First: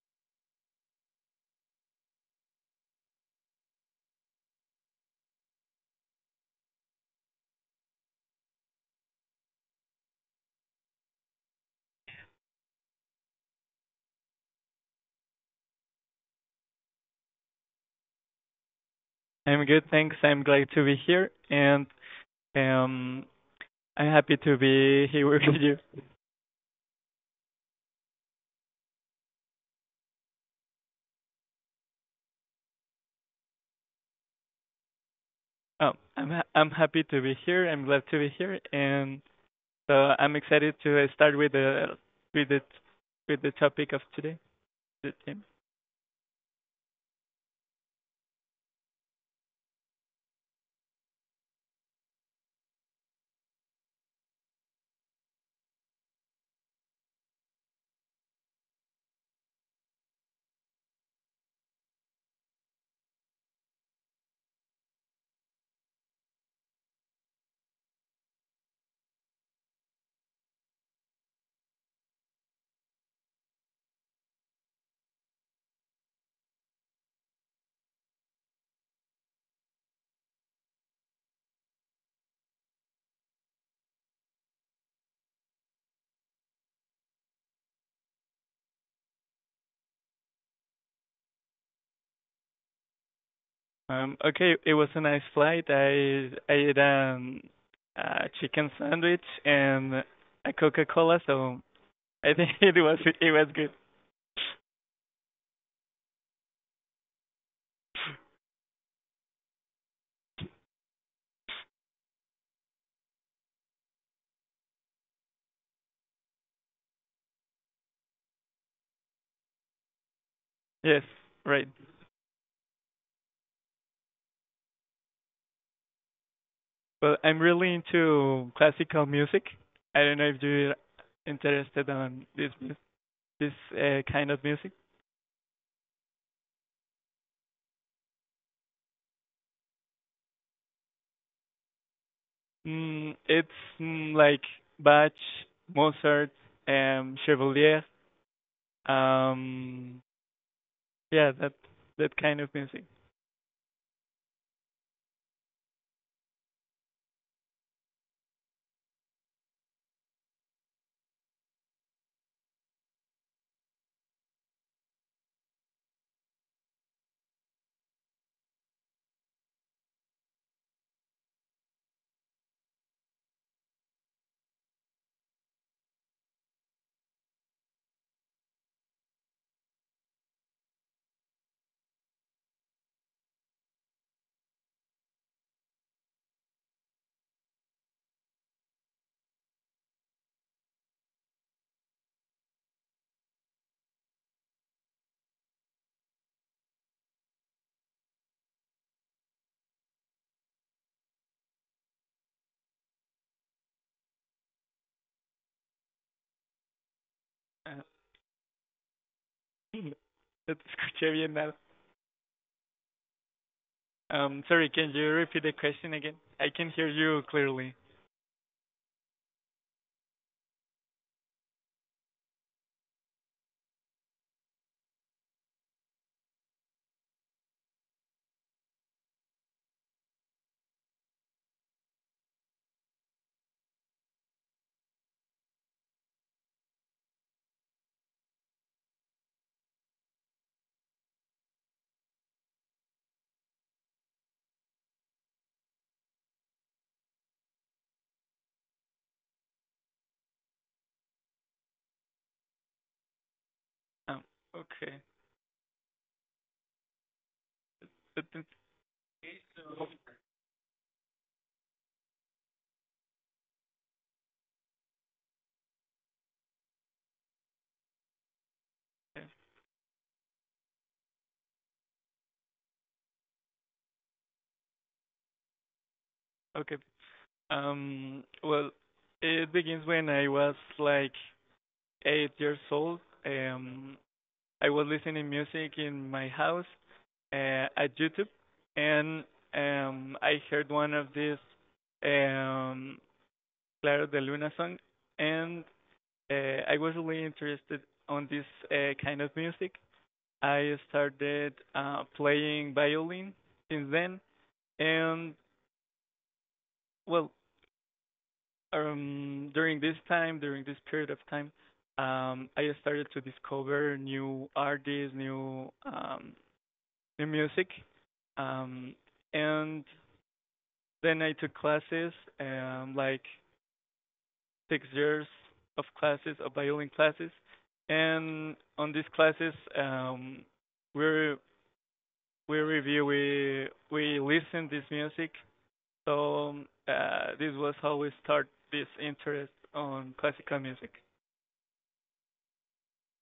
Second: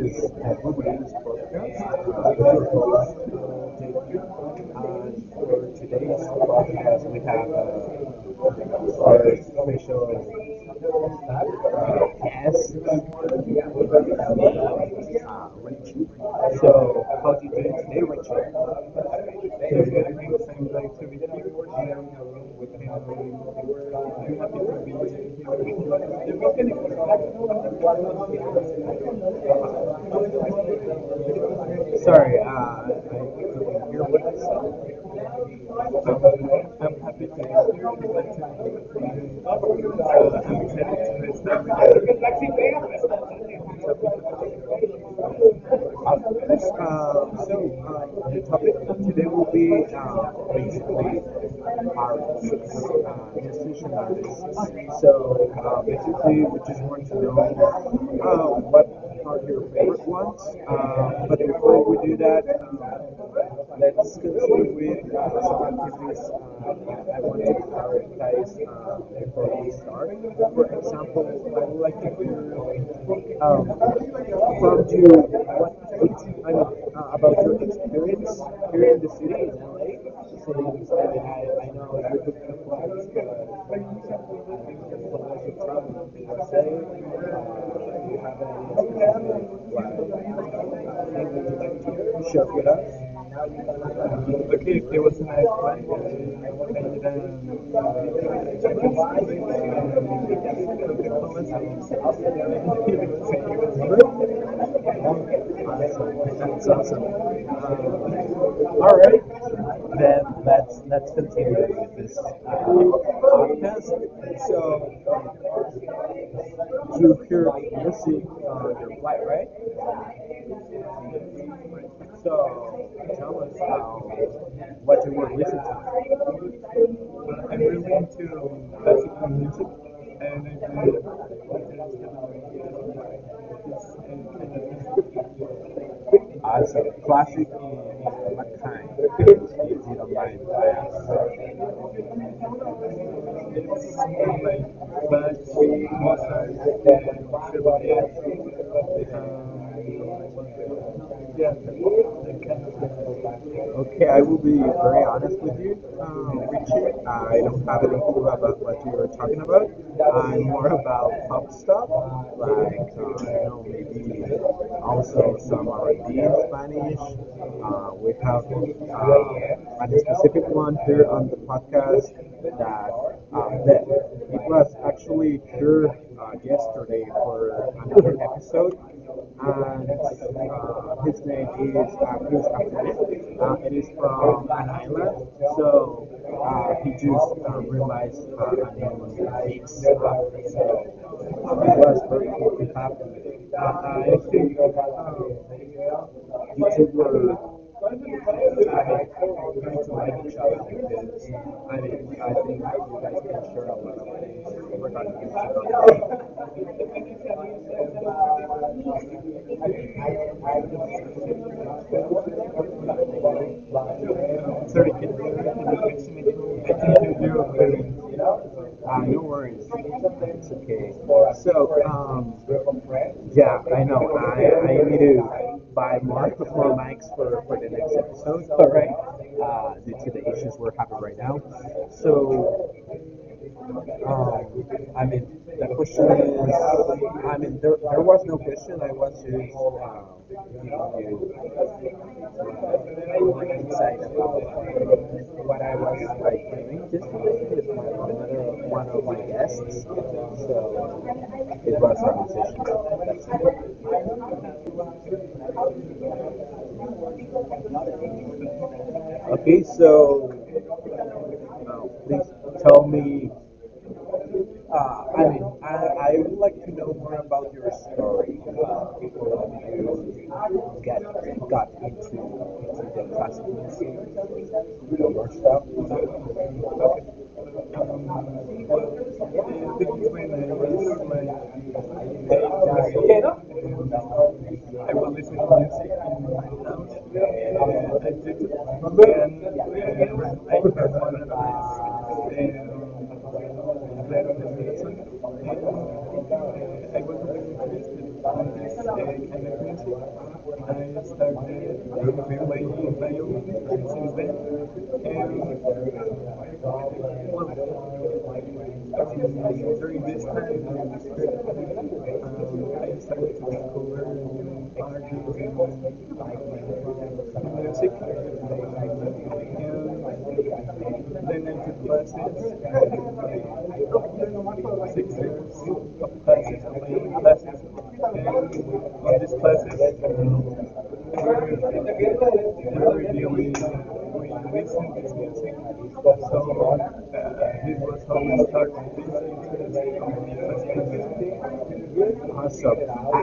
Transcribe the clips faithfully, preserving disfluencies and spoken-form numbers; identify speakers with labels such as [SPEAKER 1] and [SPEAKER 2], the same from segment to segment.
[SPEAKER 1] is a Blue News Podcast. Uh, your host, David. And for today's podcast, we have uh, our special uh, guest, uh, Rachel. So, how are you doing
[SPEAKER 2] I'm good,
[SPEAKER 1] today,
[SPEAKER 2] thanks. I'm glad to be here, and um, I'm happy
[SPEAKER 1] Rachel?
[SPEAKER 2] to be here with
[SPEAKER 1] Sorry,
[SPEAKER 2] you.
[SPEAKER 1] uh, I couldn't hear what
[SPEAKER 2] Oh, I'm ha- I'm happy to be here. I'm glad to be here, and
[SPEAKER 1] you said.
[SPEAKER 2] so I'm
[SPEAKER 1] Uh, I'm
[SPEAKER 2] excited to uh, start with the
[SPEAKER 1] excited.
[SPEAKER 2] with the with the topic of today. The
[SPEAKER 1] Uh,
[SPEAKER 2] theme.
[SPEAKER 1] uh, so, uh, the topic today will be uh, basically analysis, uh, decision analysis. So, uh, basically, we just want to know uh, what are your favorite ones. Uh, but before we do that, uh, let's continue with uh, some activities uh, I want to prioritize uh, before we start. For example, I would like to hear um, from you what ex- I mean, uh, about your experience here in the city in L A. Since I, I, know you took the flights, but as long as you travel in U S A, uh, you have any experience? Well, there was.
[SPEAKER 2] Um, okay, it was a nice flight.
[SPEAKER 1] That's
[SPEAKER 2] I I ate um, a chicken sandwich and a Coca-Cola, so I think it was it was good.
[SPEAKER 1] awesome. All right, then let's let's continue with this uh, podcast. So you hear music on your flight, right?
[SPEAKER 2] Yes, right.
[SPEAKER 1] So tell us how what you were listening to.
[SPEAKER 2] Well, I'm
[SPEAKER 1] I'm
[SPEAKER 2] really
[SPEAKER 1] really
[SPEAKER 2] into
[SPEAKER 1] into
[SPEAKER 2] classical
[SPEAKER 1] classical
[SPEAKER 2] music.
[SPEAKER 1] music.
[SPEAKER 2] I don't know if you're interested on this mu- this uh, kind of music.
[SPEAKER 1] Awesome. Classic is my kind. Is it a mind class?
[SPEAKER 2] Mm, it's mm, like Bach, Mozart,
[SPEAKER 1] Mozart.
[SPEAKER 2] um, Chevalier. Um, yeah, that that kind of music.
[SPEAKER 1] Okay, I will be very honest with you, um, Richie. I don't have any clue about what you are talking about. I'm more about pop stuff, like, uh, I don't know, maybe also some R and D in Spanish. Uh, we have uh, a specific one here on the podcast that, uh, that it was actually here uh, yesterday for another episode. And uh, his name is uh, Cruz Castanet. Uh, it is from an island. So uh, he just uh, realized uh, my name was Alex. Uh, so uh, it was very cool to. Uh, uh, I think um, were, I mean, trying to like each other like this. I mean, I think you guys can share a lot of things. We're talking to each.
[SPEAKER 2] Uh,
[SPEAKER 1] Sorry,
[SPEAKER 2] no te escuché bien nada. Um, sorry, can you repeat the question again? I can hear you clearly.
[SPEAKER 1] uh, no worries. It's okay. So, um, yeah, I know. I, I need to buy Mark before mics for, for the next episode. All right, uh, due to the issues we're having right now. So, um, I mean, the question is, I mean, there, there was no question. I was just um, giving you an insight about what I was like doing yesterday with my, another one of my guests. So it was a conversation.
[SPEAKER 2] Um, okay. But it's-
[SPEAKER 1] That's it. Okay, so uh, please tell me. Uh, I mean, I, I would like to know more about your story uh,
[SPEAKER 2] yeah,
[SPEAKER 1] before you get got into, into the classic music your stuff.
[SPEAKER 2] okay.
[SPEAKER 1] Okay.
[SPEAKER 2] Um, well, it begins when I was like eight years old. um, I was
[SPEAKER 1] I will
[SPEAKER 2] listening
[SPEAKER 1] listen to
[SPEAKER 2] music
[SPEAKER 1] music
[SPEAKER 2] in
[SPEAKER 1] in
[SPEAKER 2] my house
[SPEAKER 1] my
[SPEAKER 2] uh, at
[SPEAKER 1] lounge and I
[SPEAKER 2] YouTube,
[SPEAKER 1] did
[SPEAKER 2] and um, I heard
[SPEAKER 1] it.
[SPEAKER 2] one of
[SPEAKER 1] And
[SPEAKER 2] these
[SPEAKER 1] I
[SPEAKER 2] um, Claro de Luna song, and uh, I was really interested on this uh, kind of music. I started uh, playing violin since then, and well, um during this
[SPEAKER 1] during this
[SPEAKER 2] time during
[SPEAKER 1] time,
[SPEAKER 2] this
[SPEAKER 1] um, I
[SPEAKER 2] period of
[SPEAKER 1] decided
[SPEAKER 2] time, um I started
[SPEAKER 1] to take
[SPEAKER 2] to
[SPEAKER 1] over
[SPEAKER 2] discover new artists, new um new music, um and
[SPEAKER 1] music.
[SPEAKER 2] then I took classes,
[SPEAKER 1] Thank
[SPEAKER 2] um like six years of classes, of violin classes. And on these classes, um we we review we we listen this music. So, um, uh this was
[SPEAKER 1] you
[SPEAKER 2] how
[SPEAKER 1] was
[SPEAKER 2] we
[SPEAKER 1] how we
[SPEAKER 2] start this interest
[SPEAKER 1] started.
[SPEAKER 2] on classical music.
[SPEAKER 1] Awesome.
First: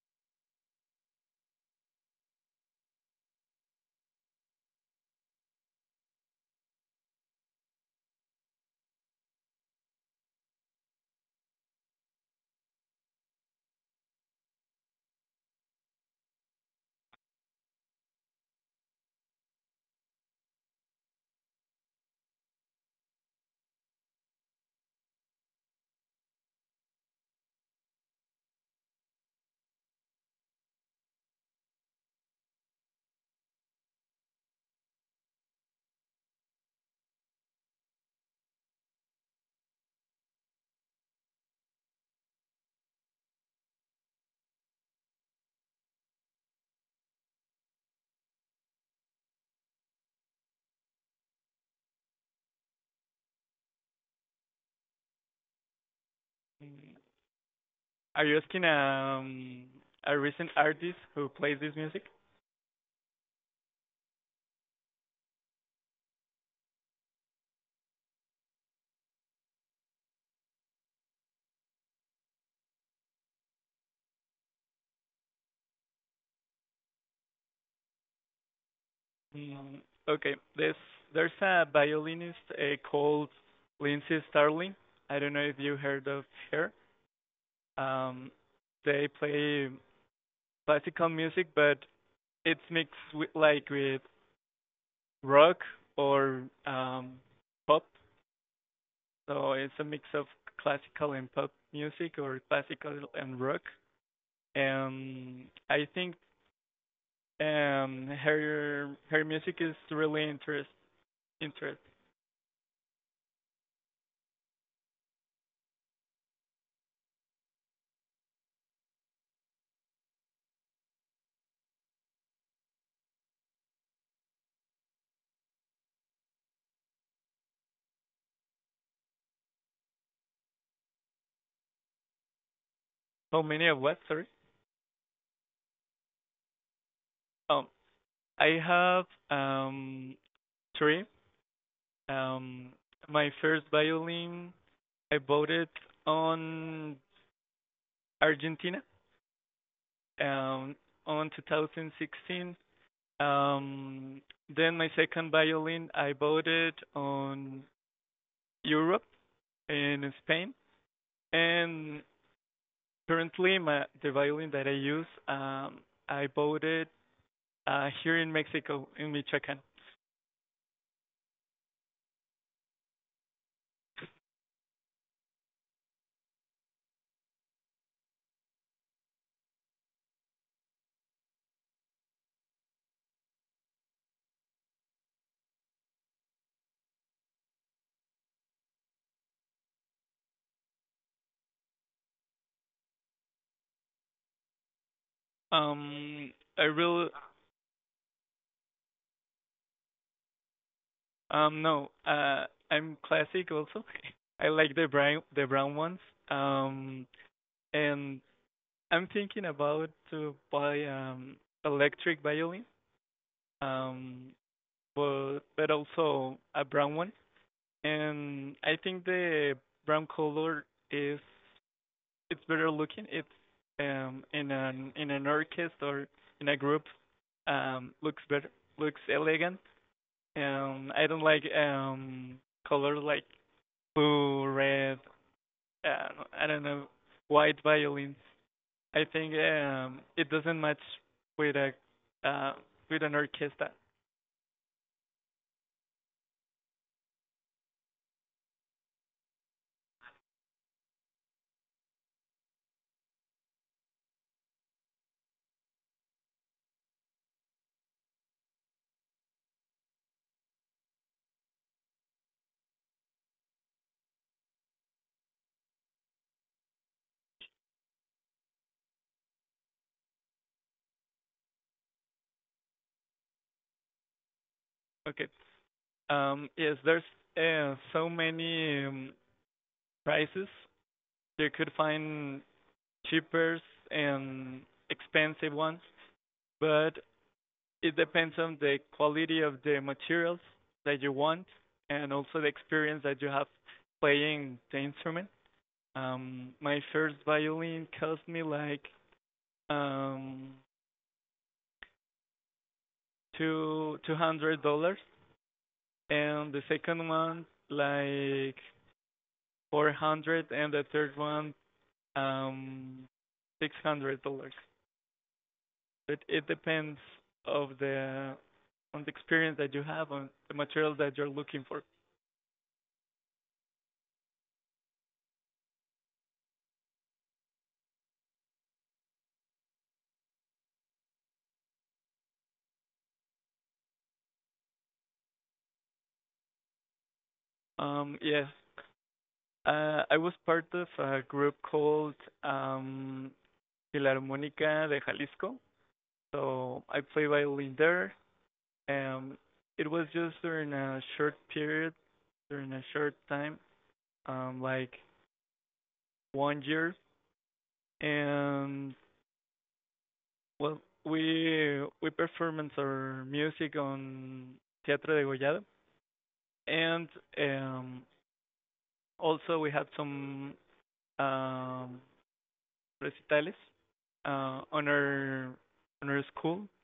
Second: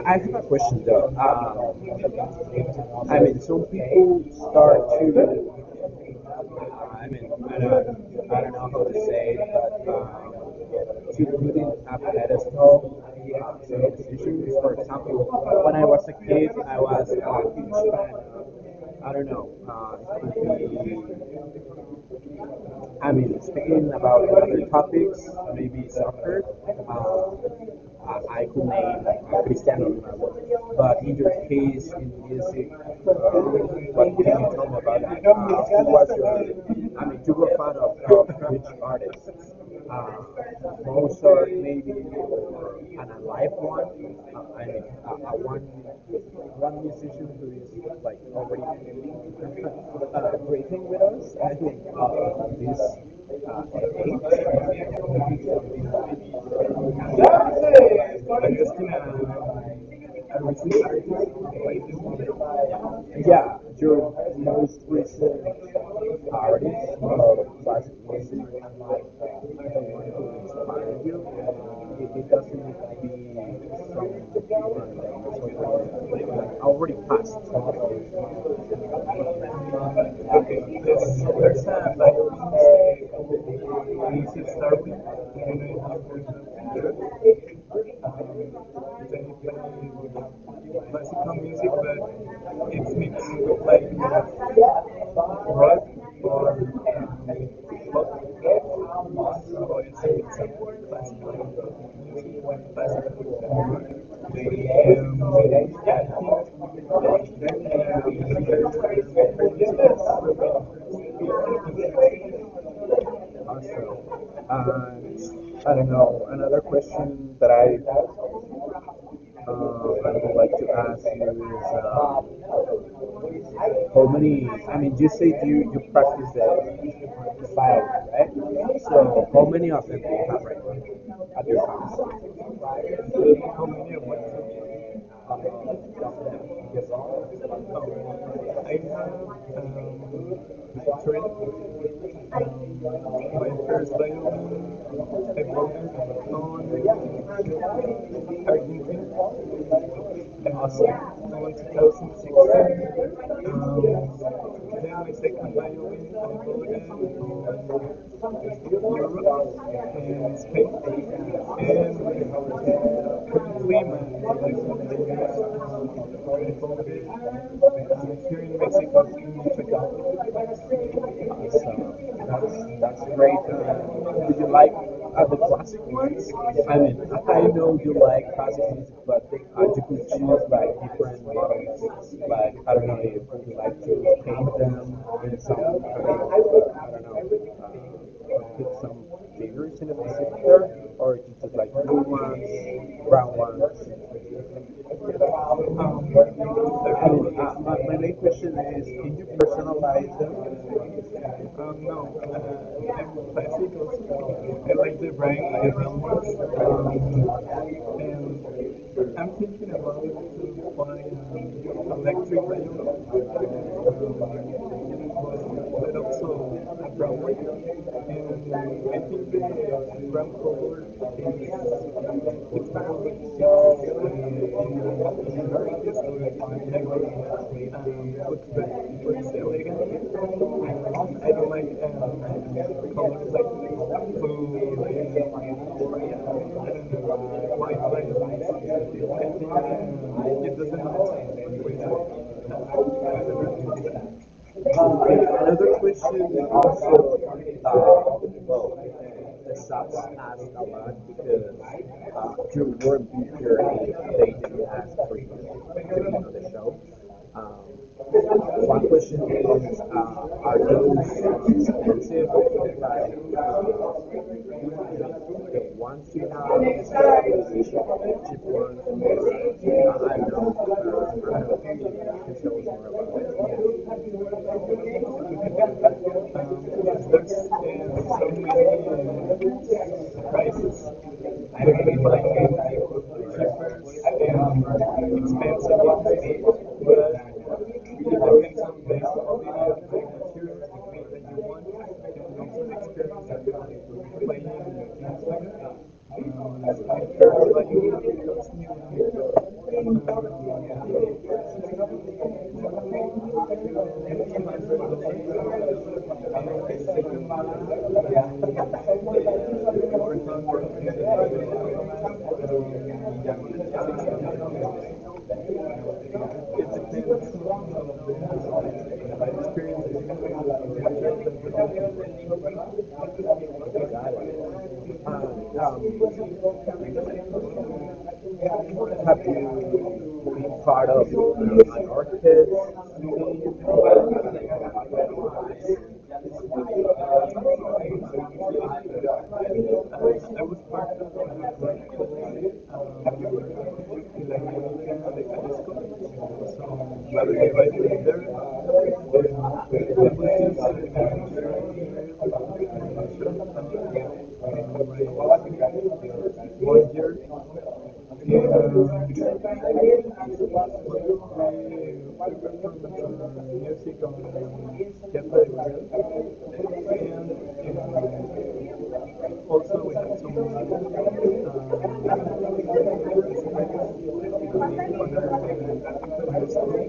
[SPEAKER 1] I, I have a question though. Uh, I mean, some people start to. uh, I mean, I don't, I don't know how to say it, but uh, to put in a pedestal uh, some decisions. For example, when I was a kid, I was a huge fan. I don't know. Uh, I mean, speaking about other topics, maybe soccer, uh, I could name uh, Cristiano Ronaldo. But in your case, in music, uh, what can you tell me about that? Uh, who was your, I mean, you were a fan of, of which artists? Uh, Most also, maybe an a live one. Uh, I mean, a, a one one musician who is like already uh, breathing with us. I think uh, this
[SPEAKER 2] Are you
[SPEAKER 1] uh,
[SPEAKER 2] asking
[SPEAKER 1] eight.
[SPEAKER 2] um a
[SPEAKER 1] Yeah.
[SPEAKER 2] recent artist who plays this music?
[SPEAKER 1] Yeah, your most recent artist? Of classic music and like the one who inspired you, it, it doesn't need to be some different than someone like already passed.
[SPEAKER 2] Mm, okay, there's
[SPEAKER 1] Okay,
[SPEAKER 2] there's a
[SPEAKER 1] there's,
[SPEAKER 2] violinist uh, called Lindsay Starling. I don't know if you heard of her.
[SPEAKER 1] there's a like music
[SPEAKER 2] Um, they
[SPEAKER 1] starting.
[SPEAKER 2] play classical music,
[SPEAKER 1] Music,
[SPEAKER 2] but
[SPEAKER 1] but
[SPEAKER 2] it's
[SPEAKER 1] it's
[SPEAKER 2] mixed with,
[SPEAKER 1] mixed
[SPEAKER 2] like,
[SPEAKER 1] like
[SPEAKER 2] with
[SPEAKER 1] rock
[SPEAKER 2] rock or
[SPEAKER 1] or
[SPEAKER 2] um
[SPEAKER 1] um,
[SPEAKER 2] pop.
[SPEAKER 1] pop. And
[SPEAKER 2] So it's
[SPEAKER 1] so
[SPEAKER 2] a mix of
[SPEAKER 1] it's a
[SPEAKER 2] classical and pop
[SPEAKER 1] classical
[SPEAKER 2] music, or
[SPEAKER 1] music when
[SPEAKER 2] classical
[SPEAKER 1] classical
[SPEAKER 2] and rock.
[SPEAKER 1] and they um,
[SPEAKER 2] Um, I
[SPEAKER 1] yeah, I think
[SPEAKER 2] think
[SPEAKER 1] like
[SPEAKER 2] Um, her her music is really interest
[SPEAKER 1] then uh,
[SPEAKER 2] interest.
[SPEAKER 1] awesome. And I don't know, another question that I uh, I would like to ask you is uh, how many? I mean, you said you you practice the, the violin, right? So how many of them do you have right now at your house?
[SPEAKER 2] How many of what? Sorry. Um, I have um three. Um, my first violin I bought it on Argentina.
[SPEAKER 1] Um,
[SPEAKER 2] Um, on
[SPEAKER 1] Around twenty sixteen.
[SPEAKER 2] twenty sixteen.
[SPEAKER 1] Um,
[SPEAKER 2] Um, then my second violin I bought it on Europe, in
[SPEAKER 1] and
[SPEAKER 2] Spain.
[SPEAKER 1] Spain, and we have
[SPEAKER 2] And currently my
[SPEAKER 1] currently
[SPEAKER 2] the
[SPEAKER 1] my
[SPEAKER 2] violin that I use, um I
[SPEAKER 1] life
[SPEAKER 2] bought it uh, here in
[SPEAKER 1] in
[SPEAKER 2] Mexico, in Michoacan.
[SPEAKER 1] Mexico. So that's, that's great. Uh, did you like other classic ones? I mean, I know you like classic music, but uh, you could choose like different models. Like, I don't know if you like to paint them in some kind of, uh, I don't know, uh, put some figures in a specific order, or you just like blue ones, brown ones. Um, I mean,
[SPEAKER 2] Um, I really,
[SPEAKER 1] uh, my, my main question is, can you personalize them?
[SPEAKER 2] um, no, uh, I'm classic also. I like the brown, the brown ones. Um, and I'm thinking about to buy um electric violin,
[SPEAKER 1] Thank
[SPEAKER 2] um, but but also a brown one. And I think the brown color is it's better looking if, um in an in an orchestra or in a group, um looks better, looks elegant. Um I don't like, um colors like blue, red, uh, I don't know, white violins. I think um it doesn't match with a uh with an orchestra.
[SPEAKER 1] you. Another question is also about the subs asked a lot because uh, you won't be here if they didn't ask for you to be on the show. Um, One question is, uh, are those expensive? Like, uh, the ones you have, the cheap ones, or, uh, I don't know. Uh, I don't know. You can tell us more about it.
[SPEAKER 2] Okay.
[SPEAKER 1] Um,
[SPEAKER 2] Um yes, there's
[SPEAKER 1] drugs and
[SPEAKER 2] uh, so
[SPEAKER 1] so
[SPEAKER 2] many,
[SPEAKER 1] many
[SPEAKER 2] um, prices.
[SPEAKER 1] prices.
[SPEAKER 2] You
[SPEAKER 1] I
[SPEAKER 2] could
[SPEAKER 1] mean, like,
[SPEAKER 2] find cheapest and
[SPEAKER 1] and
[SPEAKER 2] expensive
[SPEAKER 1] expensive
[SPEAKER 2] ones,
[SPEAKER 1] already,
[SPEAKER 2] but
[SPEAKER 1] but
[SPEAKER 2] it
[SPEAKER 1] it
[SPEAKER 2] depends on the
[SPEAKER 1] depends on
[SPEAKER 2] quality of the materials that you want, and also the experience that you have
[SPEAKER 1] the
[SPEAKER 2] playing the instrument. Um, my first violin cost me like, um two two
[SPEAKER 1] opinion.
[SPEAKER 2] hundred dollars, and the second one like four hundred, and the third one, um six hundred dollars. It it depends of the, on the experience that you have, on the material that you're looking for.
[SPEAKER 1] Yeah. Have you been part of an orchestra?
[SPEAKER 2] Um, yes, uh, I was part of a group called,
[SPEAKER 1] Have
[SPEAKER 2] um,
[SPEAKER 1] you.
[SPEAKER 2] Filarmónica de Jalisco, so I play violin there. Um, it was just during a short period, during a short time, um, like one year, and well, we we performed our music on Teatro de Gollado. And, um, also we had some, um, recitales
[SPEAKER 1] Thank
[SPEAKER 2] uh, on our
[SPEAKER 1] you.
[SPEAKER 2] on our school.
[SPEAKER 1] So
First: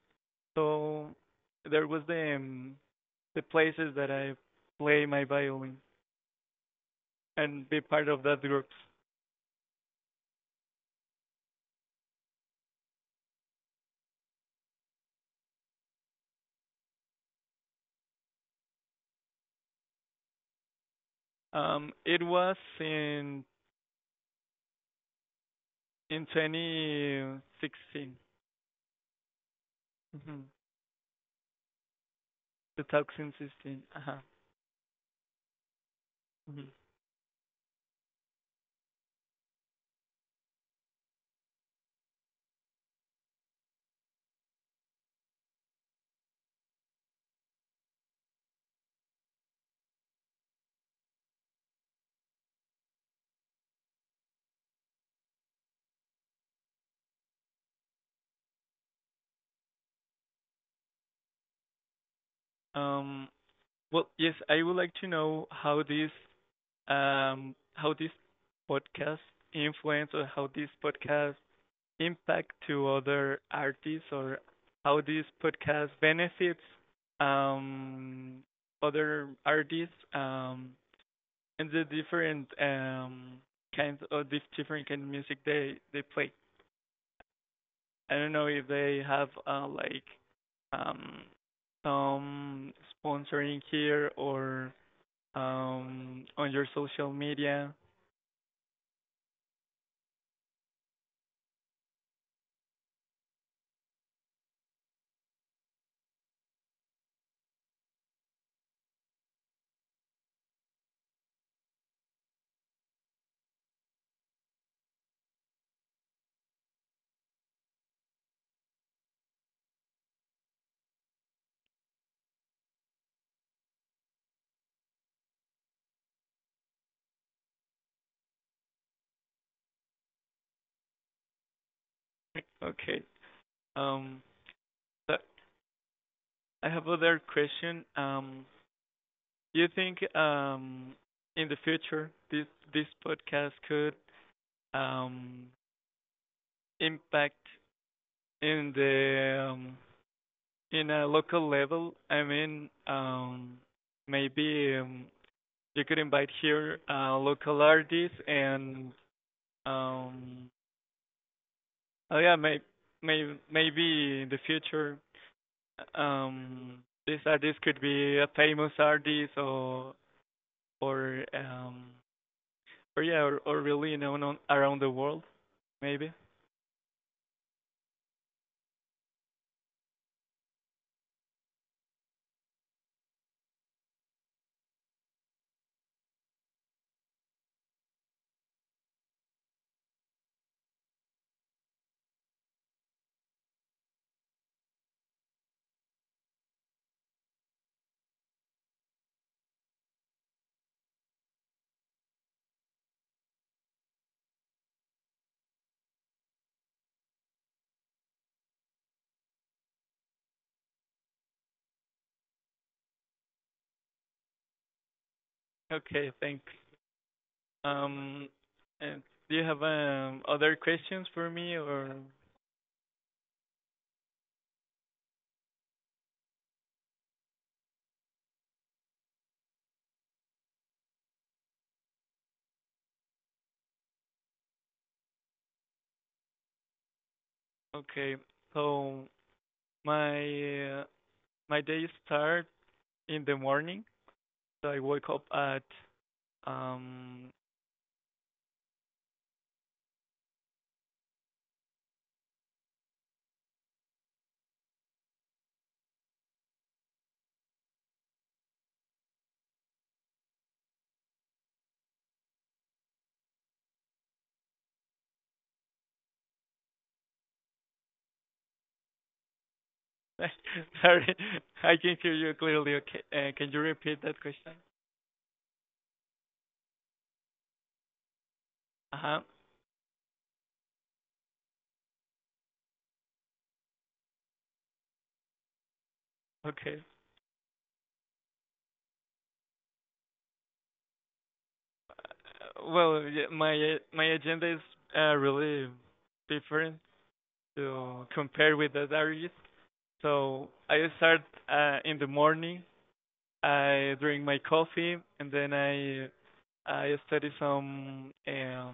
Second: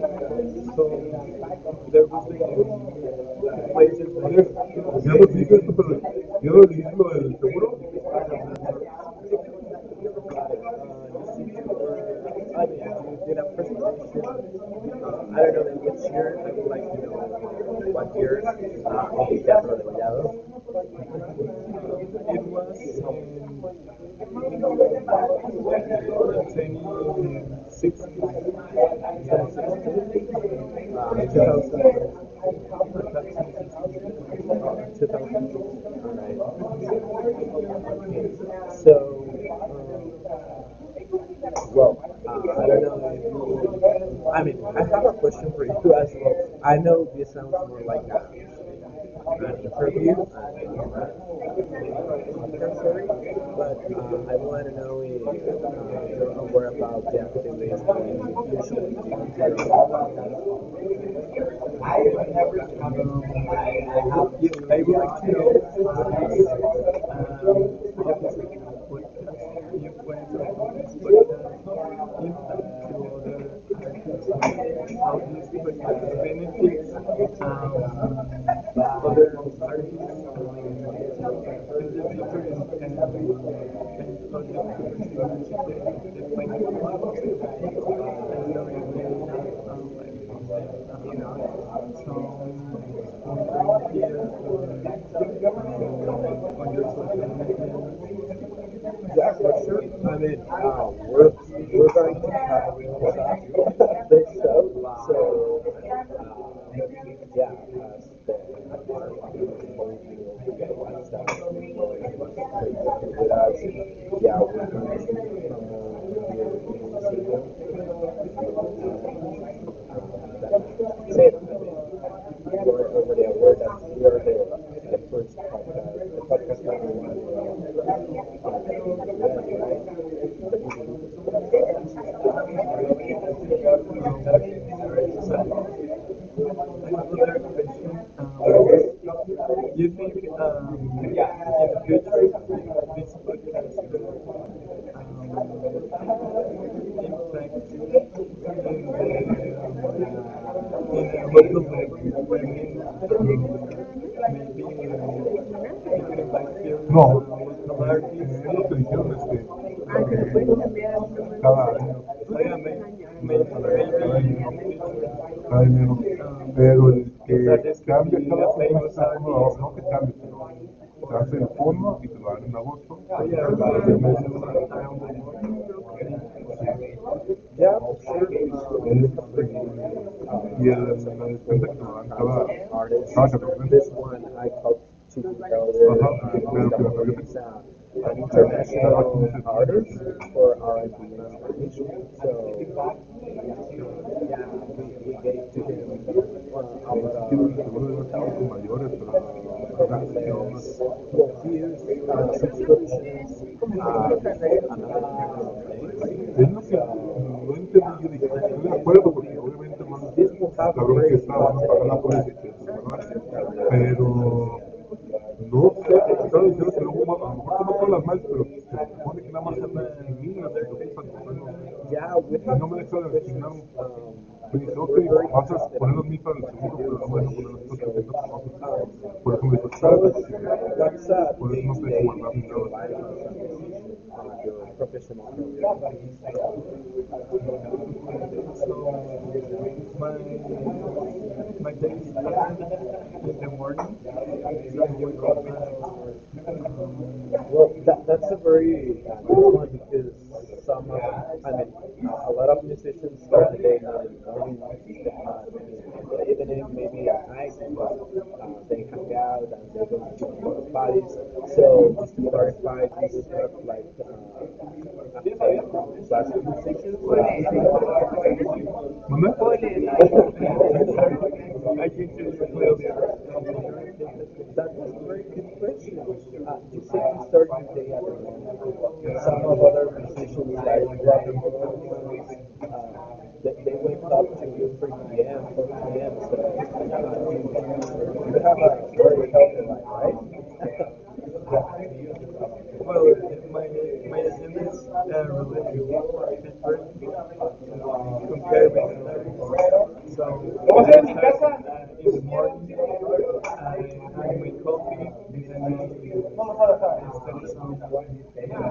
[SPEAKER 2] So there
[SPEAKER 1] they're
[SPEAKER 2] was
[SPEAKER 1] just
[SPEAKER 2] the, um,
[SPEAKER 1] like
[SPEAKER 2] the places
[SPEAKER 1] places
[SPEAKER 2] that I
[SPEAKER 1] like.
[SPEAKER 2] play
[SPEAKER 1] Ya
[SPEAKER 2] my
[SPEAKER 1] los vi ver esto,
[SPEAKER 2] violin
[SPEAKER 1] pero el
[SPEAKER 2] and
[SPEAKER 1] seguro.
[SPEAKER 2] be part of that group.
[SPEAKER 1] I don't know that which year I would like to know what year uh, I'll be
[SPEAKER 2] Um, it
[SPEAKER 1] definitely
[SPEAKER 2] was in in
[SPEAKER 1] same. Yeah,
[SPEAKER 2] twenty sixteen,
[SPEAKER 1] Uh,
[SPEAKER 2] mm-hmm. twenty sixteen. Uh-huh. Mhm.
[SPEAKER 1] so, um, well, uh, I don't know. I mean, I have a question for you as well. I know this sounds more like a, an interview, Uh, personally, but uh, I want to know if uh, you about the activities we usually do during podcasts. Um, I would, never
[SPEAKER 2] Um,
[SPEAKER 1] come I
[SPEAKER 2] well, yes,
[SPEAKER 1] you
[SPEAKER 2] I would
[SPEAKER 1] I would
[SPEAKER 2] like to
[SPEAKER 1] like to
[SPEAKER 2] know how
[SPEAKER 1] know um,
[SPEAKER 2] this,
[SPEAKER 1] what
[SPEAKER 2] um,
[SPEAKER 1] is
[SPEAKER 2] how
[SPEAKER 1] the
[SPEAKER 2] this
[SPEAKER 1] podcast impact?
[SPEAKER 2] podcast influence, or how this podcast impact to other artists, or how this podcast benefits,
[SPEAKER 1] um,
[SPEAKER 2] um, other
[SPEAKER 1] Other artists?
[SPEAKER 2] artists,
[SPEAKER 1] Um,
[SPEAKER 2] um, and the different, um, kinds of the different kind of music they, they play. I don't know if they have, uh, like,
[SPEAKER 1] Government,
[SPEAKER 2] um, some sponsoring here or, um, on your social media.
[SPEAKER 1] that picture, I mean, uh, we're, we're going to have a report on this show, so, uh, yeah. uh, Yeah, we're going to.
[SPEAKER 2] Okay. Um, Uh, I have other question. Um, do you think, um, in the future this this podcast could, um, impact
[SPEAKER 1] Thank
[SPEAKER 2] in the, um, in a local level? I mean,
[SPEAKER 1] you.
[SPEAKER 2] um, maybe, um, you could invite here, uh,
[SPEAKER 1] No,
[SPEAKER 2] local artists,
[SPEAKER 1] eh, es lo
[SPEAKER 2] and
[SPEAKER 1] dijeron, este,
[SPEAKER 2] um,
[SPEAKER 1] lo que cada año.
[SPEAKER 2] oh yeah, may, may,
[SPEAKER 1] Pero,
[SPEAKER 2] maybe in the future, um,
[SPEAKER 1] el
[SPEAKER 2] this artist
[SPEAKER 1] que
[SPEAKER 2] could be
[SPEAKER 1] cambia
[SPEAKER 2] a famous
[SPEAKER 1] está la
[SPEAKER 2] artist,
[SPEAKER 1] no, que
[SPEAKER 2] or
[SPEAKER 1] cambie cambia, te
[SPEAKER 2] or
[SPEAKER 1] hacen
[SPEAKER 2] um,
[SPEAKER 1] forma y te lo dan en
[SPEAKER 2] Or
[SPEAKER 1] agosto.
[SPEAKER 2] yeah,
[SPEAKER 1] Y
[SPEAKER 2] or,
[SPEAKER 1] el,
[SPEAKER 2] or
[SPEAKER 1] la
[SPEAKER 2] really known on,
[SPEAKER 1] descuenta que
[SPEAKER 2] around
[SPEAKER 1] te
[SPEAKER 2] the
[SPEAKER 1] lo
[SPEAKER 2] world, maybe.
[SPEAKER 1] dan cada, cada catorce meses. Ajá, pero que la an international artist for our and B inspiration. So yeah, we, we gave to him uh, our uh, uh, situations, uh, and. Es lo que no entendí, yo dije, estoy de acuerdo, porque obviamente no la bronca está, van a pagar la policía, pero no sé,
[SPEAKER 2] Okay,
[SPEAKER 1] estaba
[SPEAKER 2] thanks.
[SPEAKER 1] diciendo que luego, a lo mejor no con las mal,
[SPEAKER 2] Um,
[SPEAKER 1] pero se
[SPEAKER 2] and
[SPEAKER 1] supone que
[SPEAKER 2] do you
[SPEAKER 1] nada más
[SPEAKER 2] have,
[SPEAKER 1] se me
[SPEAKER 2] um
[SPEAKER 1] elimina
[SPEAKER 2] other questions for me or?
[SPEAKER 1] el nombre extra de designar un poco. Me dice, ok, vas a poner los mil para el segundo, pero no vas a poner los otros trescientos para otro. Por eso me dijo, claro, sí. Por eso no te dejo guardar mi lado.
[SPEAKER 2] Okay, so my, uh, my
[SPEAKER 1] My
[SPEAKER 2] day start in the morning. So I wake up
[SPEAKER 1] days,
[SPEAKER 2] at um.
[SPEAKER 1] well, that, that's a very uh, good one because some of, I mean, a lot of musicians start the day in the morning, uh, in the evening, maybe at night, but uh, they hang out and they go to different parties. So Spotify is sort of like uh, uh, classic musicians. Manda?
[SPEAKER 2] Sorry, I
[SPEAKER 1] uh,
[SPEAKER 2] can hear you clearly. Okay,
[SPEAKER 1] I-
[SPEAKER 2] uh, can you repeat that question?
[SPEAKER 1] that was a very good question. Uh, you said you started the day at
[SPEAKER 2] Uh huh.
[SPEAKER 1] some of other musicians like Robin Williams, uh, they, they wake up to you three p m, four p m. So uh,
[SPEAKER 2] Okay.
[SPEAKER 1] you, you have a very healthy life, right?
[SPEAKER 2] Uh, Well,
[SPEAKER 1] Well,
[SPEAKER 2] yeah, my uh, my
[SPEAKER 1] my
[SPEAKER 2] agenda is,
[SPEAKER 1] attendance is
[SPEAKER 2] uh,
[SPEAKER 1] uh,
[SPEAKER 2] really
[SPEAKER 1] related to
[SPEAKER 2] different
[SPEAKER 1] first
[SPEAKER 2] to compare with
[SPEAKER 1] compared with
[SPEAKER 2] the diaries.
[SPEAKER 1] others. So,
[SPEAKER 2] So I start, uh, in the
[SPEAKER 1] uh,
[SPEAKER 2] morning. I drink my coffee, and then
[SPEAKER 1] uh,
[SPEAKER 2] I I study some, um,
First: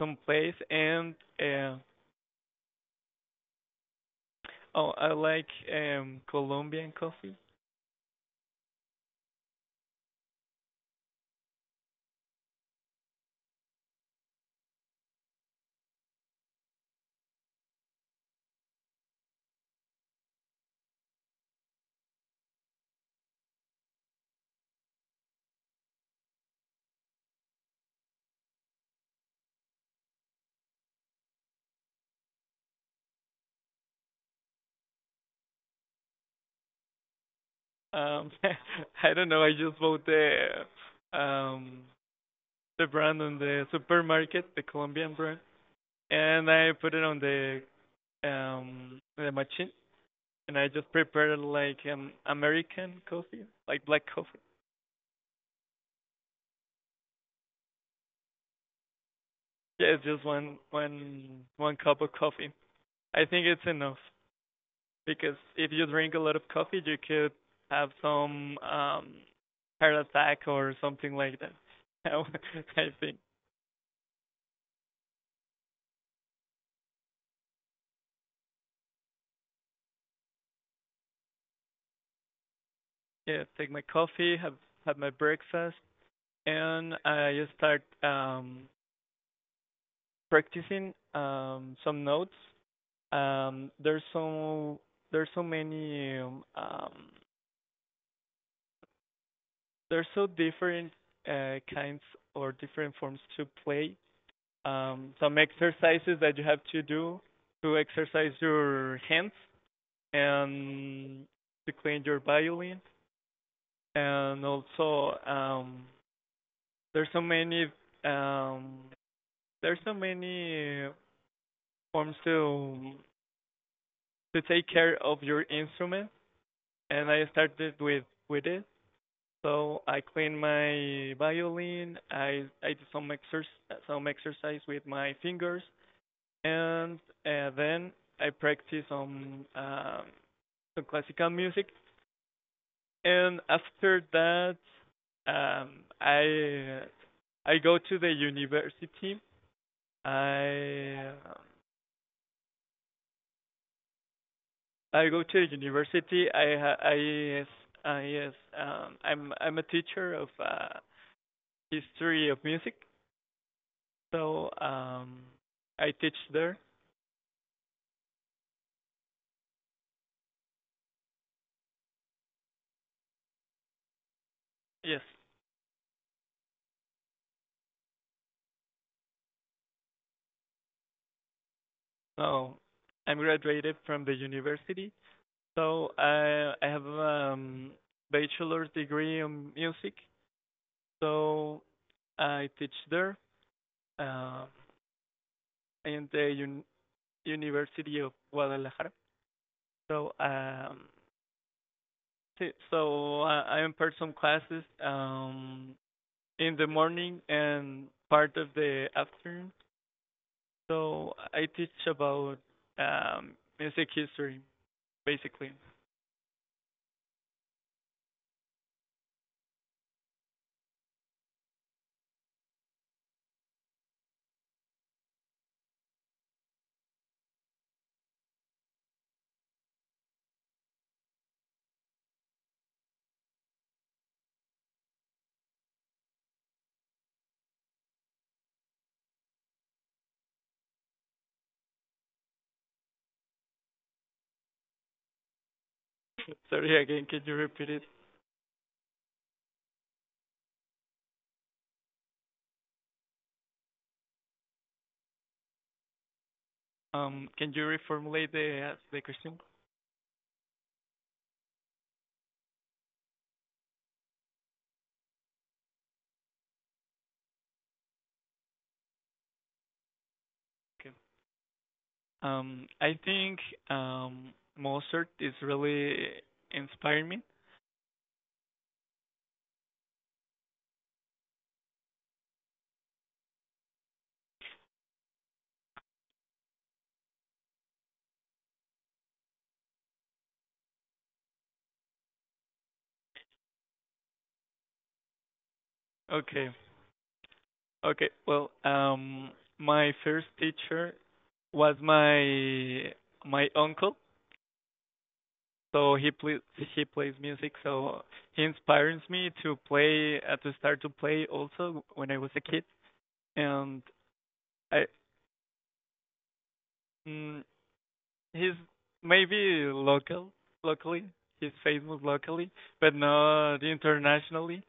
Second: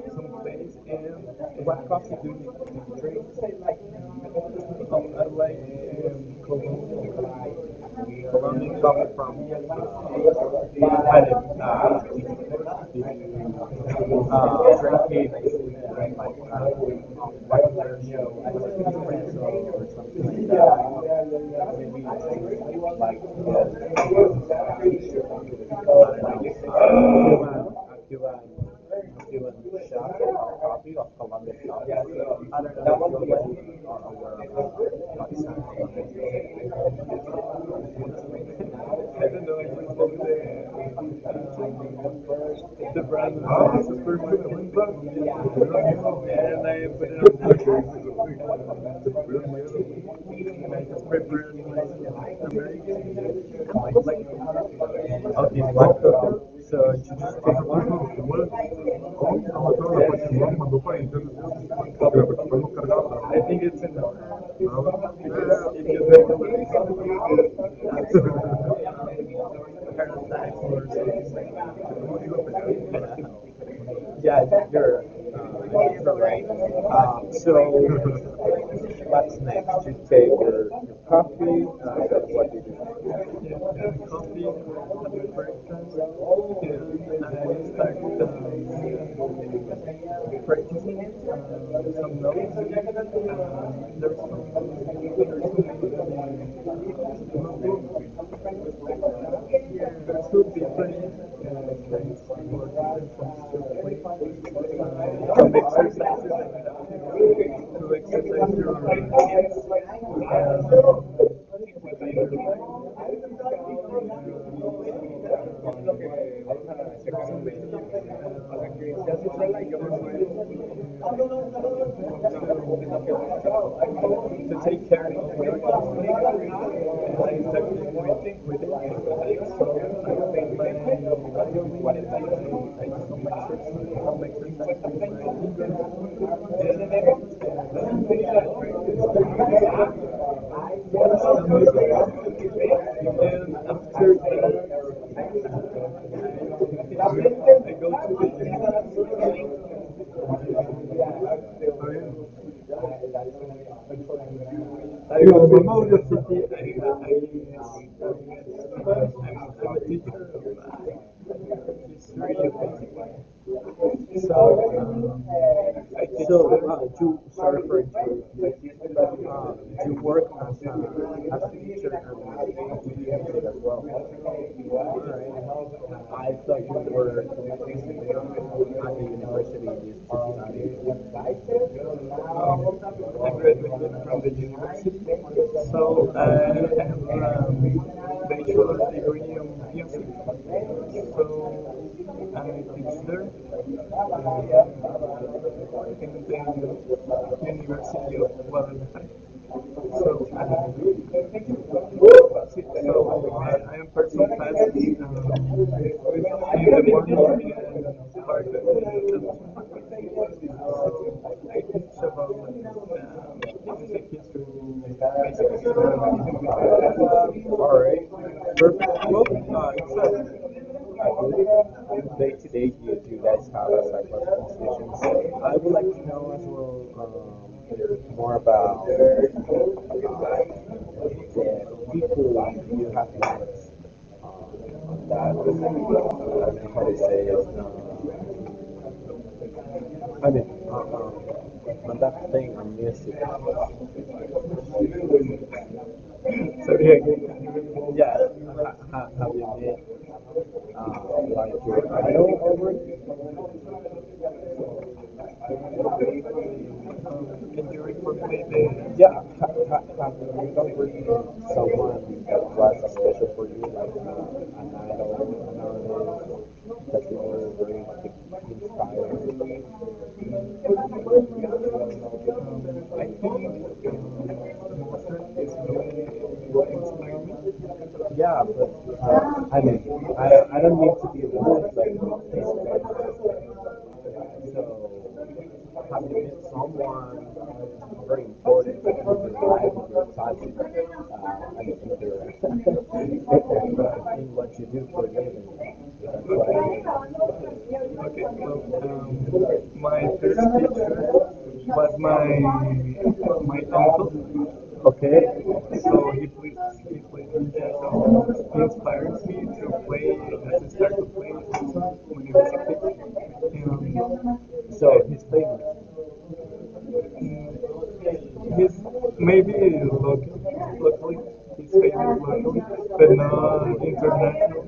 [SPEAKER 2] some place. And, uh,
[SPEAKER 1] by
[SPEAKER 2] oh, I like, um, Colombian coffee.
[SPEAKER 1] the, uh, I was thinking of Franco or something like that. Maybe like, uh, like Cuba, Cuba, Cuban shot or copy of Columbus shot. I don't know if you are aware
[SPEAKER 2] Um, I don't know. I just bought the, um, the brand
[SPEAKER 1] of
[SPEAKER 2] on the
[SPEAKER 1] Pakistan.
[SPEAKER 2] supermarket, the Colombian brand, and I put it
[SPEAKER 1] The
[SPEAKER 2] on the,
[SPEAKER 1] brand.
[SPEAKER 2] um the machine, and I just prepared like an American coffee, like black coffee.
[SPEAKER 1] Aus dem Marktplatz.
[SPEAKER 2] Yeah, it's just one one one cup of coffee. I think it's enough, because if you drink a lot of coffee, you could have some, um heart attack or something like that. I
[SPEAKER 1] I.
[SPEAKER 2] think.
[SPEAKER 1] Yeah, you're, uh, right. Um, so, what's next? You take your, your coffee, uh, that's what
[SPEAKER 2] Yeah, take my coffee, have have my breakfast,
[SPEAKER 1] you
[SPEAKER 2] and
[SPEAKER 1] do.
[SPEAKER 2] I just start,
[SPEAKER 1] Ya
[SPEAKER 2] um
[SPEAKER 1] se
[SPEAKER 2] practicing, um some notes. Um, there's so there's so many. um um There's so Different uh, kinds, or different forms to play. Um, some exercises that you have to do to exercise your hands, and to clean your violin. And also, um, there's so many um,
[SPEAKER 1] fue la que
[SPEAKER 2] there's
[SPEAKER 1] me
[SPEAKER 2] so
[SPEAKER 1] fue.
[SPEAKER 2] many
[SPEAKER 1] Thank
[SPEAKER 2] forms to to take care of your instrument. And I started with with it. So I clean my violin. I I do some exerc some exercise with my fingers, and, uh, then I practice some, um, some classical music. And after that, um, I I go to the university. I I go to the university. I ha- I yes I yes um I'm I'm a teacher of, uh, history of music.
[SPEAKER 1] you.
[SPEAKER 2] So,
[SPEAKER 1] So,
[SPEAKER 2] um,
[SPEAKER 1] um,
[SPEAKER 2] I
[SPEAKER 1] I
[SPEAKER 2] teach
[SPEAKER 1] did uh, do
[SPEAKER 2] there.
[SPEAKER 1] refer to uh, do work as a as a teacher as well.
[SPEAKER 2] Yes.
[SPEAKER 1] I thought you were at the university in I graduated
[SPEAKER 2] So I'm graduated from the
[SPEAKER 1] from the university.
[SPEAKER 2] university. So
[SPEAKER 1] So
[SPEAKER 2] I
[SPEAKER 1] I
[SPEAKER 2] I have,
[SPEAKER 1] have
[SPEAKER 2] um
[SPEAKER 1] a
[SPEAKER 2] bachelor's
[SPEAKER 1] bachelor
[SPEAKER 2] degree
[SPEAKER 1] degree.
[SPEAKER 2] in music.
[SPEAKER 1] So I'm a teacher.
[SPEAKER 2] So
[SPEAKER 1] University
[SPEAKER 2] I teach there,
[SPEAKER 1] of
[SPEAKER 2] uh,
[SPEAKER 1] Guadalajara. So, uh,
[SPEAKER 2] in
[SPEAKER 1] sit-
[SPEAKER 2] the
[SPEAKER 1] so,
[SPEAKER 2] un- University of Guadalajara. So, um si- so I, I impart some
[SPEAKER 1] first in class,
[SPEAKER 2] classes,
[SPEAKER 1] uh, in
[SPEAKER 2] um
[SPEAKER 1] the
[SPEAKER 2] in the morning,
[SPEAKER 1] morning,
[SPEAKER 2] and part of the afternoon. So I teach about, um, music history,
[SPEAKER 1] uh,
[SPEAKER 2] basically.
[SPEAKER 1] uh, all right. I believe on day-to-day here, do you guys have uh, like positions? I would like to know as well um, more about the people you have met um, that uh, how to say it, um, I mean, uh, um, on that thing on music.
[SPEAKER 2] Sorry again, can you repeat it?
[SPEAKER 1] Yeah, ha, ha, have you met uh, like your idol over?
[SPEAKER 2] Um, can you reformulate the the
[SPEAKER 1] Yeah,
[SPEAKER 2] question?
[SPEAKER 1] someone that was special for you, like uh, an idol, an artist that you were very inspired
[SPEAKER 2] Okay. Um, I think, um, Mozart is really inspiring me.
[SPEAKER 1] by? Yeah, but uh, I mean, I, I don't need to be religious, like, so have you met someone very important in your life, in your. Uh, I don't. In what you do for a living.
[SPEAKER 2] Okay. Okay. Well, um, my
[SPEAKER 1] My
[SPEAKER 2] first
[SPEAKER 1] first
[SPEAKER 2] teacher
[SPEAKER 1] teacher
[SPEAKER 2] was
[SPEAKER 1] was
[SPEAKER 2] my
[SPEAKER 1] my
[SPEAKER 2] my
[SPEAKER 1] my
[SPEAKER 2] uncle.
[SPEAKER 1] uncle. Okay,
[SPEAKER 2] So he
[SPEAKER 1] so he
[SPEAKER 2] plays he plays music. So he inspires
[SPEAKER 1] inspires
[SPEAKER 2] me to
[SPEAKER 1] me
[SPEAKER 2] play uh, to start to play also when I was
[SPEAKER 1] when
[SPEAKER 2] a kid.
[SPEAKER 1] I
[SPEAKER 2] and
[SPEAKER 1] was a kid.
[SPEAKER 2] I
[SPEAKER 1] So his favorite.
[SPEAKER 2] mm, he's
[SPEAKER 1] He's maybe
[SPEAKER 2] maybe
[SPEAKER 1] lucky,
[SPEAKER 2] local
[SPEAKER 1] he was
[SPEAKER 2] locally, he's
[SPEAKER 1] like,
[SPEAKER 2] famous locally, but
[SPEAKER 1] he
[SPEAKER 2] not
[SPEAKER 1] nah,
[SPEAKER 2] internationally.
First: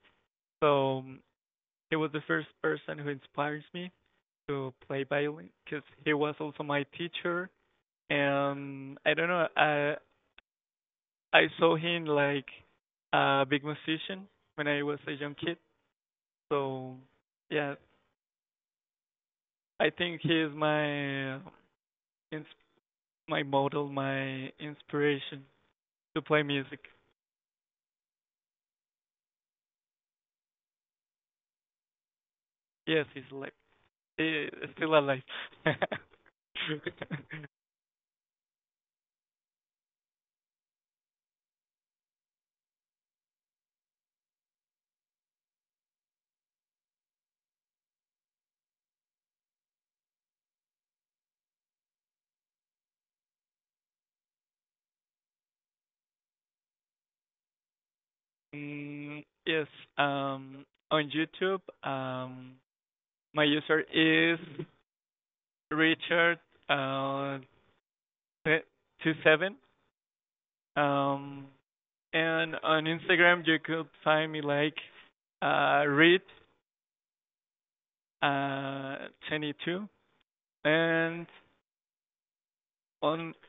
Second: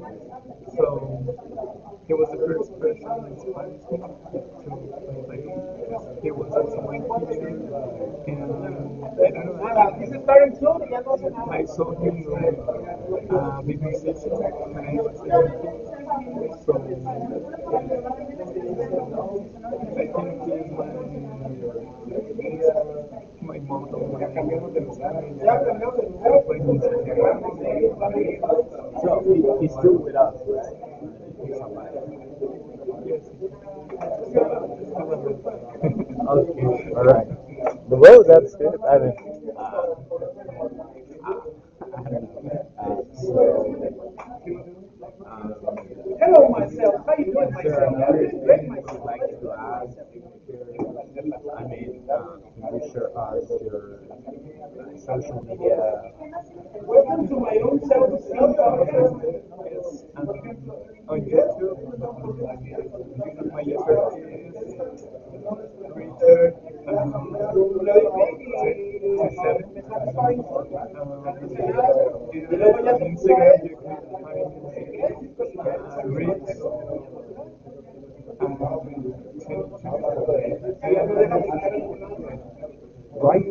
[SPEAKER 2] So, um, he was the first
[SPEAKER 1] was
[SPEAKER 2] person who inspires me to play violin, because he
[SPEAKER 1] he
[SPEAKER 2] was
[SPEAKER 1] was
[SPEAKER 2] also my
[SPEAKER 1] a
[SPEAKER 2] teacher.
[SPEAKER 1] and
[SPEAKER 2] And
[SPEAKER 1] I.
[SPEAKER 2] I don't know, I I saw him like a big musician when I was a young kid. So yeah, I think he is my, ins- my
[SPEAKER 1] So,
[SPEAKER 2] model, my
[SPEAKER 1] like,
[SPEAKER 2] inspiration to play music.
[SPEAKER 1] so, he's still with us, right?
[SPEAKER 2] Yes, he's alive. Eh, still alive.
[SPEAKER 1] Okay. All right. Well, that's it. I mean, uh, I don't know. Uh, so, um, is there another thing you would like to ask? I mean, um, can you share us your uh, social media? Welcome to my own self.
[SPEAKER 2] Mm, yes. Um, on
[SPEAKER 1] On
[SPEAKER 2] YouTube,
[SPEAKER 1] YouTube,
[SPEAKER 2] um, my
[SPEAKER 1] my
[SPEAKER 2] user
[SPEAKER 1] user
[SPEAKER 2] is Richard
[SPEAKER 1] is Right.
[SPEAKER 2] uh two seven. Um, and on Instagram you could find me like, uh Reed uh twenty two. And on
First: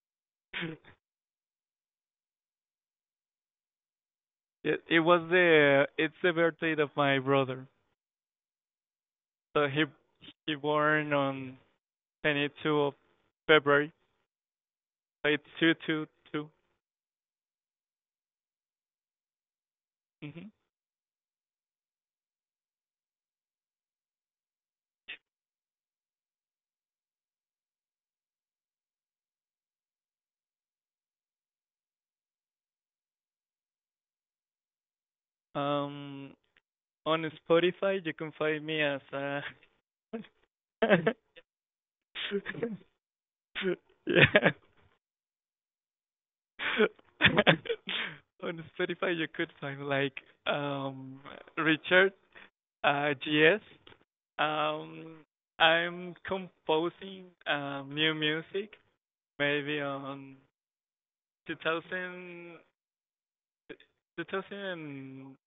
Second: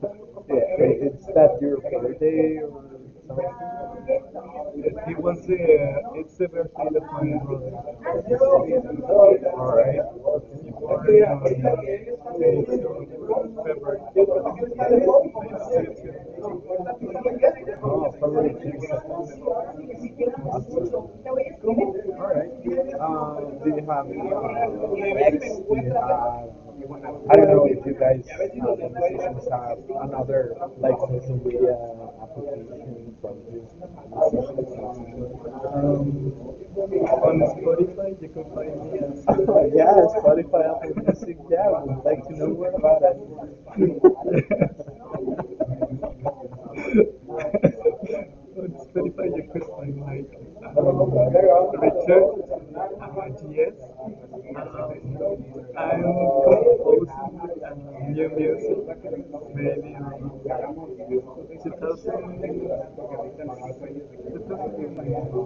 [SPEAKER 1] Yeah, is that your birthday or something?
[SPEAKER 2] it, It was the it's the birthday of my brother. So
[SPEAKER 1] All
[SPEAKER 2] he
[SPEAKER 1] right.
[SPEAKER 2] he born on
[SPEAKER 1] Yeah.
[SPEAKER 2] twenty second of February. It's two twenty-two. hmm
[SPEAKER 1] It is. Um, do you have any uh, do you have, I don't know if you guys, uh, the have another like social media application from you.
[SPEAKER 2] Um,
[SPEAKER 1] Um,
[SPEAKER 2] on Spotify, you can find me as. Uh...
[SPEAKER 1] yeah, Spotify, Apple Music, yeah, would like to know more about
[SPEAKER 2] yeah.
[SPEAKER 1] it.
[SPEAKER 2] on Spotify, you could find like, um, Richard
[SPEAKER 1] Richard,
[SPEAKER 2] uh, G S. Um,
[SPEAKER 1] I'm
[SPEAKER 2] I'm composing,
[SPEAKER 1] composing
[SPEAKER 2] um, new
[SPEAKER 1] and
[SPEAKER 2] music,
[SPEAKER 1] music. There
[SPEAKER 2] maybe on two thousand, two thousand.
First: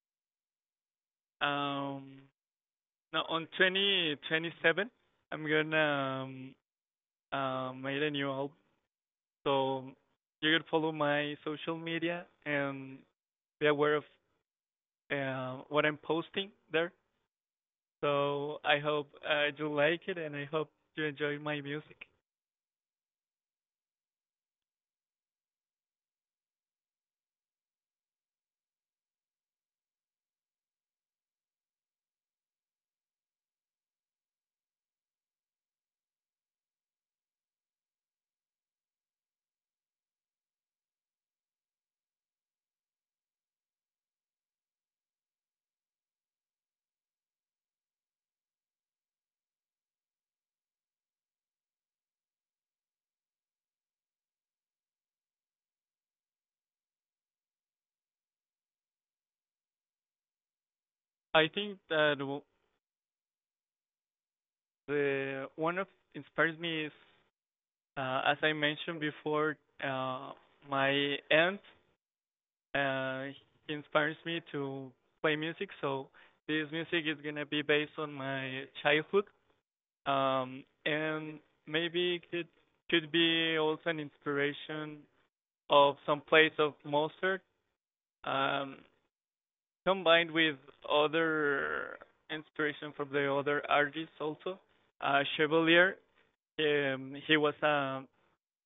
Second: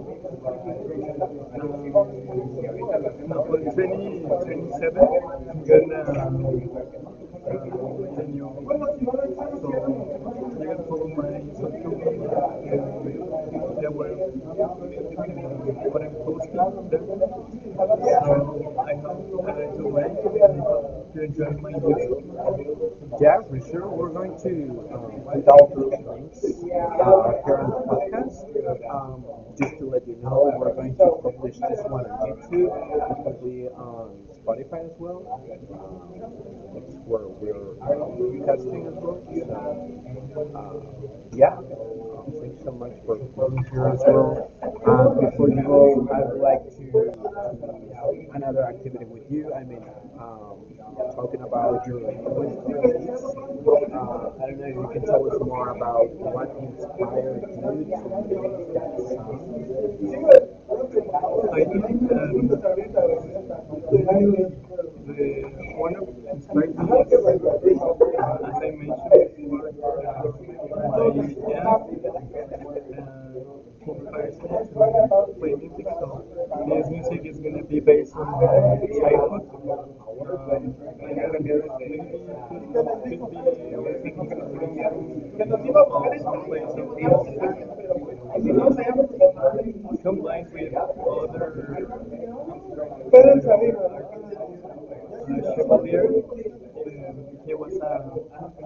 [SPEAKER 2] um, Now on twenty twenty-seven, I'm gonna, um, uh, made a new album. So you can follow my social media, and be aware of,
[SPEAKER 1] were,
[SPEAKER 2] uh, what I'm
[SPEAKER 1] what I'm
[SPEAKER 2] posting
[SPEAKER 1] posting,
[SPEAKER 2] there.
[SPEAKER 1] there,
[SPEAKER 2] So I
[SPEAKER 1] um,
[SPEAKER 2] hope, uh, you like it, and I hope you
[SPEAKER 1] to
[SPEAKER 2] enjoy
[SPEAKER 1] enjoy
[SPEAKER 2] my
[SPEAKER 1] my
[SPEAKER 2] music.
[SPEAKER 1] youth. Yeah, for sure. We're going to um, put all those links uh, here on the podcast. Um, just to let you know, we're going to publish this one on YouTube. It's going on Spotify as well. Um, it's where we're uh, testing as well. So, uh, yeah. Um, thanks so much for coming here as well. Um, before you go, I would like to another activity with you. I mean, um, talking about your influences. Uh, I don't know if you can tell us more about what inspired you to that song.
[SPEAKER 2] I
[SPEAKER 1] I
[SPEAKER 2] think
[SPEAKER 1] think
[SPEAKER 2] that w-
[SPEAKER 1] um, the the
[SPEAKER 2] the one of
[SPEAKER 1] one of the
[SPEAKER 2] inspires
[SPEAKER 1] inspired
[SPEAKER 2] me is,
[SPEAKER 1] me uh,
[SPEAKER 2] uh, as I
[SPEAKER 1] as I
[SPEAKER 2] mentioned before,
[SPEAKER 1] mentioned,
[SPEAKER 2] uh, my aunt.
[SPEAKER 1] uh, my
[SPEAKER 2] Uh,
[SPEAKER 1] dad
[SPEAKER 2] he inspires me to play music,
[SPEAKER 1] waiting to
[SPEAKER 2] so
[SPEAKER 1] go.
[SPEAKER 2] this
[SPEAKER 1] Today's
[SPEAKER 2] music is
[SPEAKER 1] music is
[SPEAKER 2] gonna be
[SPEAKER 1] gonna be
[SPEAKER 2] based on
[SPEAKER 1] based on
[SPEAKER 2] my
[SPEAKER 1] uh,
[SPEAKER 2] childhood.
[SPEAKER 1] Cypher.
[SPEAKER 2] Um,
[SPEAKER 1] Combined
[SPEAKER 2] and
[SPEAKER 1] with
[SPEAKER 2] maybe it could be also an inspiration of some plays of Mozart, um, combined with other inspiration from the other artists also. Uh, Chevalier,
[SPEAKER 1] Chevalier, it
[SPEAKER 2] um, he was um,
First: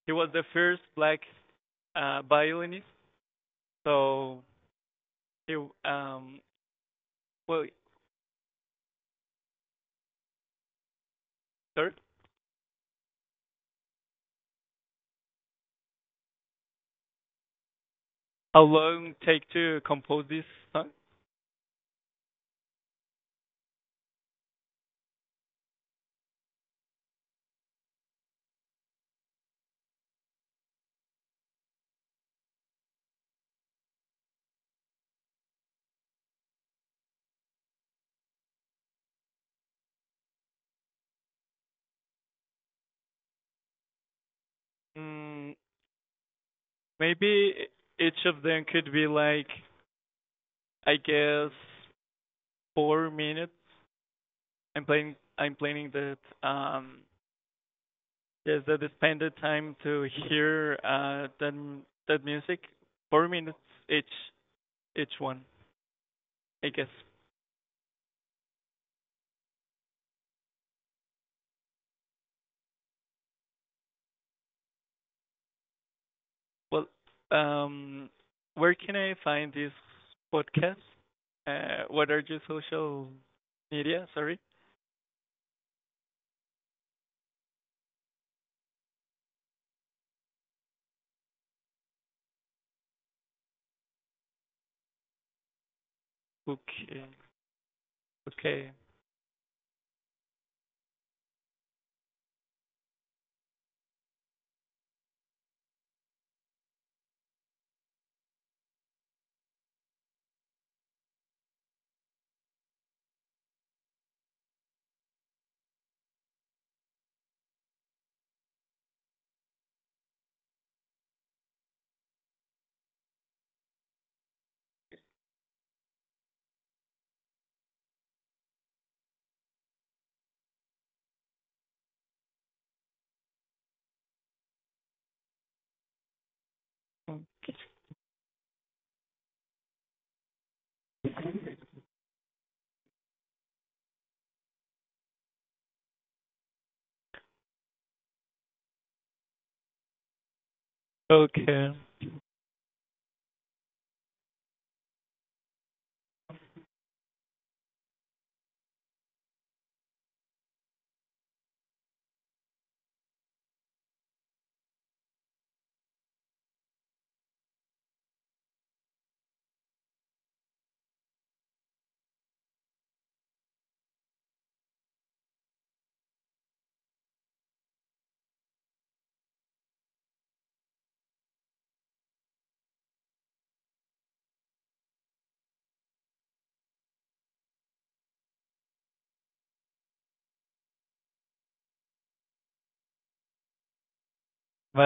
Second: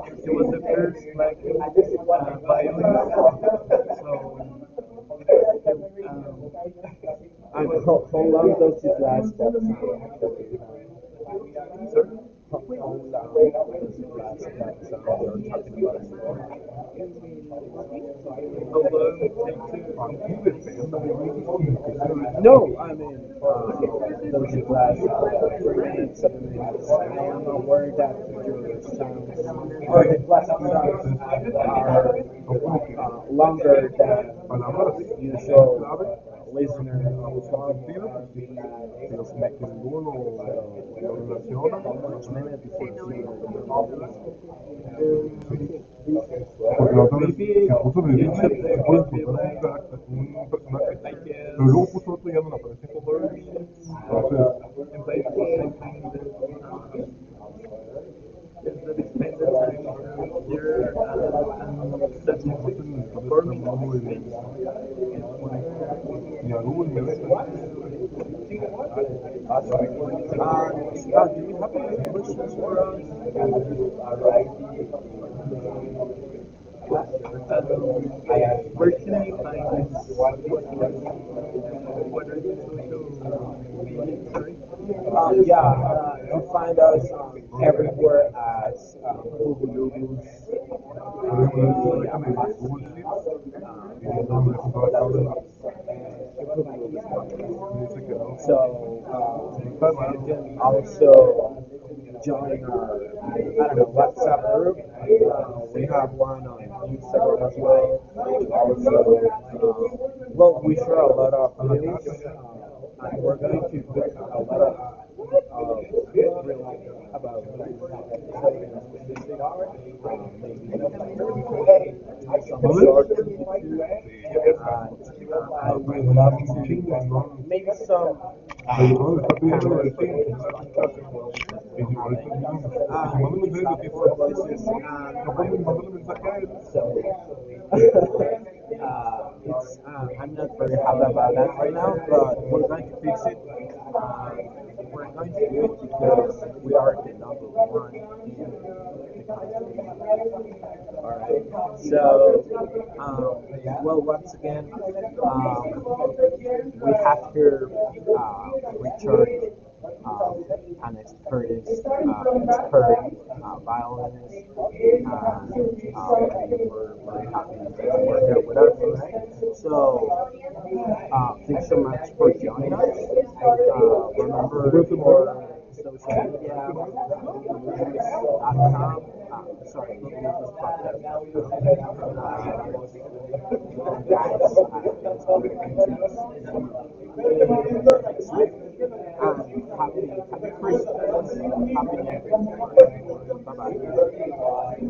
[SPEAKER 2] he was the first black, uh,
[SPEAKER 1] was a uh,
[SPEAKER 2] violinist.
[SPEAKER 1] violin.
[SPEAKER 2] So he um,
[SPEAKER 1] So,
[SPEAKER 2] well,
[SPEAKER 1] and Top Holland does his last dance in
[SPEAKER 2] sorry.
[SPEAKER 1] Holland does his last dance and
[SPEAKER 2] How long take to compose this
[SPEAKER 1] no,
[SPEAKER 2] song?
[SPEAKER 1] I'm in, uh, those are glass, uh, seven minutes. I am aware that the jurors' times, or the class times are, uh, longer than usual listener.
[SPEAKER 2] Mm,
[SPEAKER 1] Porque la otra vez se
[SPEAKER 2] Maybe
[SPEAKER 1] puso de
[SPEAKER 2] each
[SPEAKER 1] derecha,
[SPEAKER 2] of them
[SPEAKER 1] se
[SPEAKER 2] could be
[SPEAKER 1] puso de
[SPEAKER 2] like, I guess,
[SPEAKER 1] no.
[SPEAKER 2] four minutes.
[SPEAKER 1] But
[SPEAKER 2] I'm planning
[SPEAKER 1] the
[SPEAKER 2] I'm
[SPEAKER 1] time
[SPEAKER 2] planning that, um there's a expanded time to hear,
[SPEAKER 1] here
[SPEAKER 2] uh that
[SPEAKER 1] um,
[SPEAKER 2] that music. Four minutes
[SPEAKER 1] performing.
[SPEAKER 2] each each one, I guess.
[SPEAKER 1] Uh, uh, do you have any questions for us? Uh,
[SPEAKER 2] Well, um where
[SPEAKER 1] where
[SPEAKER 2] can I
[SPEAKER 1] can I
[SPEAKER 2] find this
[SPEAKER 1] find
[SPEAKER 2] podcast? Uh what are your social
[SPEAKER 1] this? Um,
[SPEAKER 2] media, sorry?
[SPEAKER 1] yeah, uh, you find us um, everywhere as um, Google Doodles, um, Amazon, um, and all
[SPEAKER 2] Okay.
[SPEAKER 1] so,
[SPEAKER 2] Okay.
[SPEAKER 1] um, but I'm also join our, I don't know, WhatsApp group. Uh, we have one on Instagram as well. Also, um, well, we share a lot of news. uh, And we're going to do a lot of um, really about like, um, maybe some sort of, uh, maybe some. I will continue to make some ah, emphasis on so,
[SPEAKER 2] Okay.
[SPEAKER 1] uh, it's, uh, I'm not very happy about that right now, but we're going to fix it. Uh, we're going to do it because we are the number one in
[SPEAKER 2] Okay.
[SPEAKER 1] so, um, well, once again, um, we have here uh, Richard um, an experienced, uh, expert uh, violinist, and um, we're very happy that you're here with us tonight. So, uh, thanks so much for joining us. Uh, remember your social media, Netflix dot com, uh, sorry, Netflix podcast. Uh, guys, uh, really um, happy, happy Christmas, happy everything. Bye bye.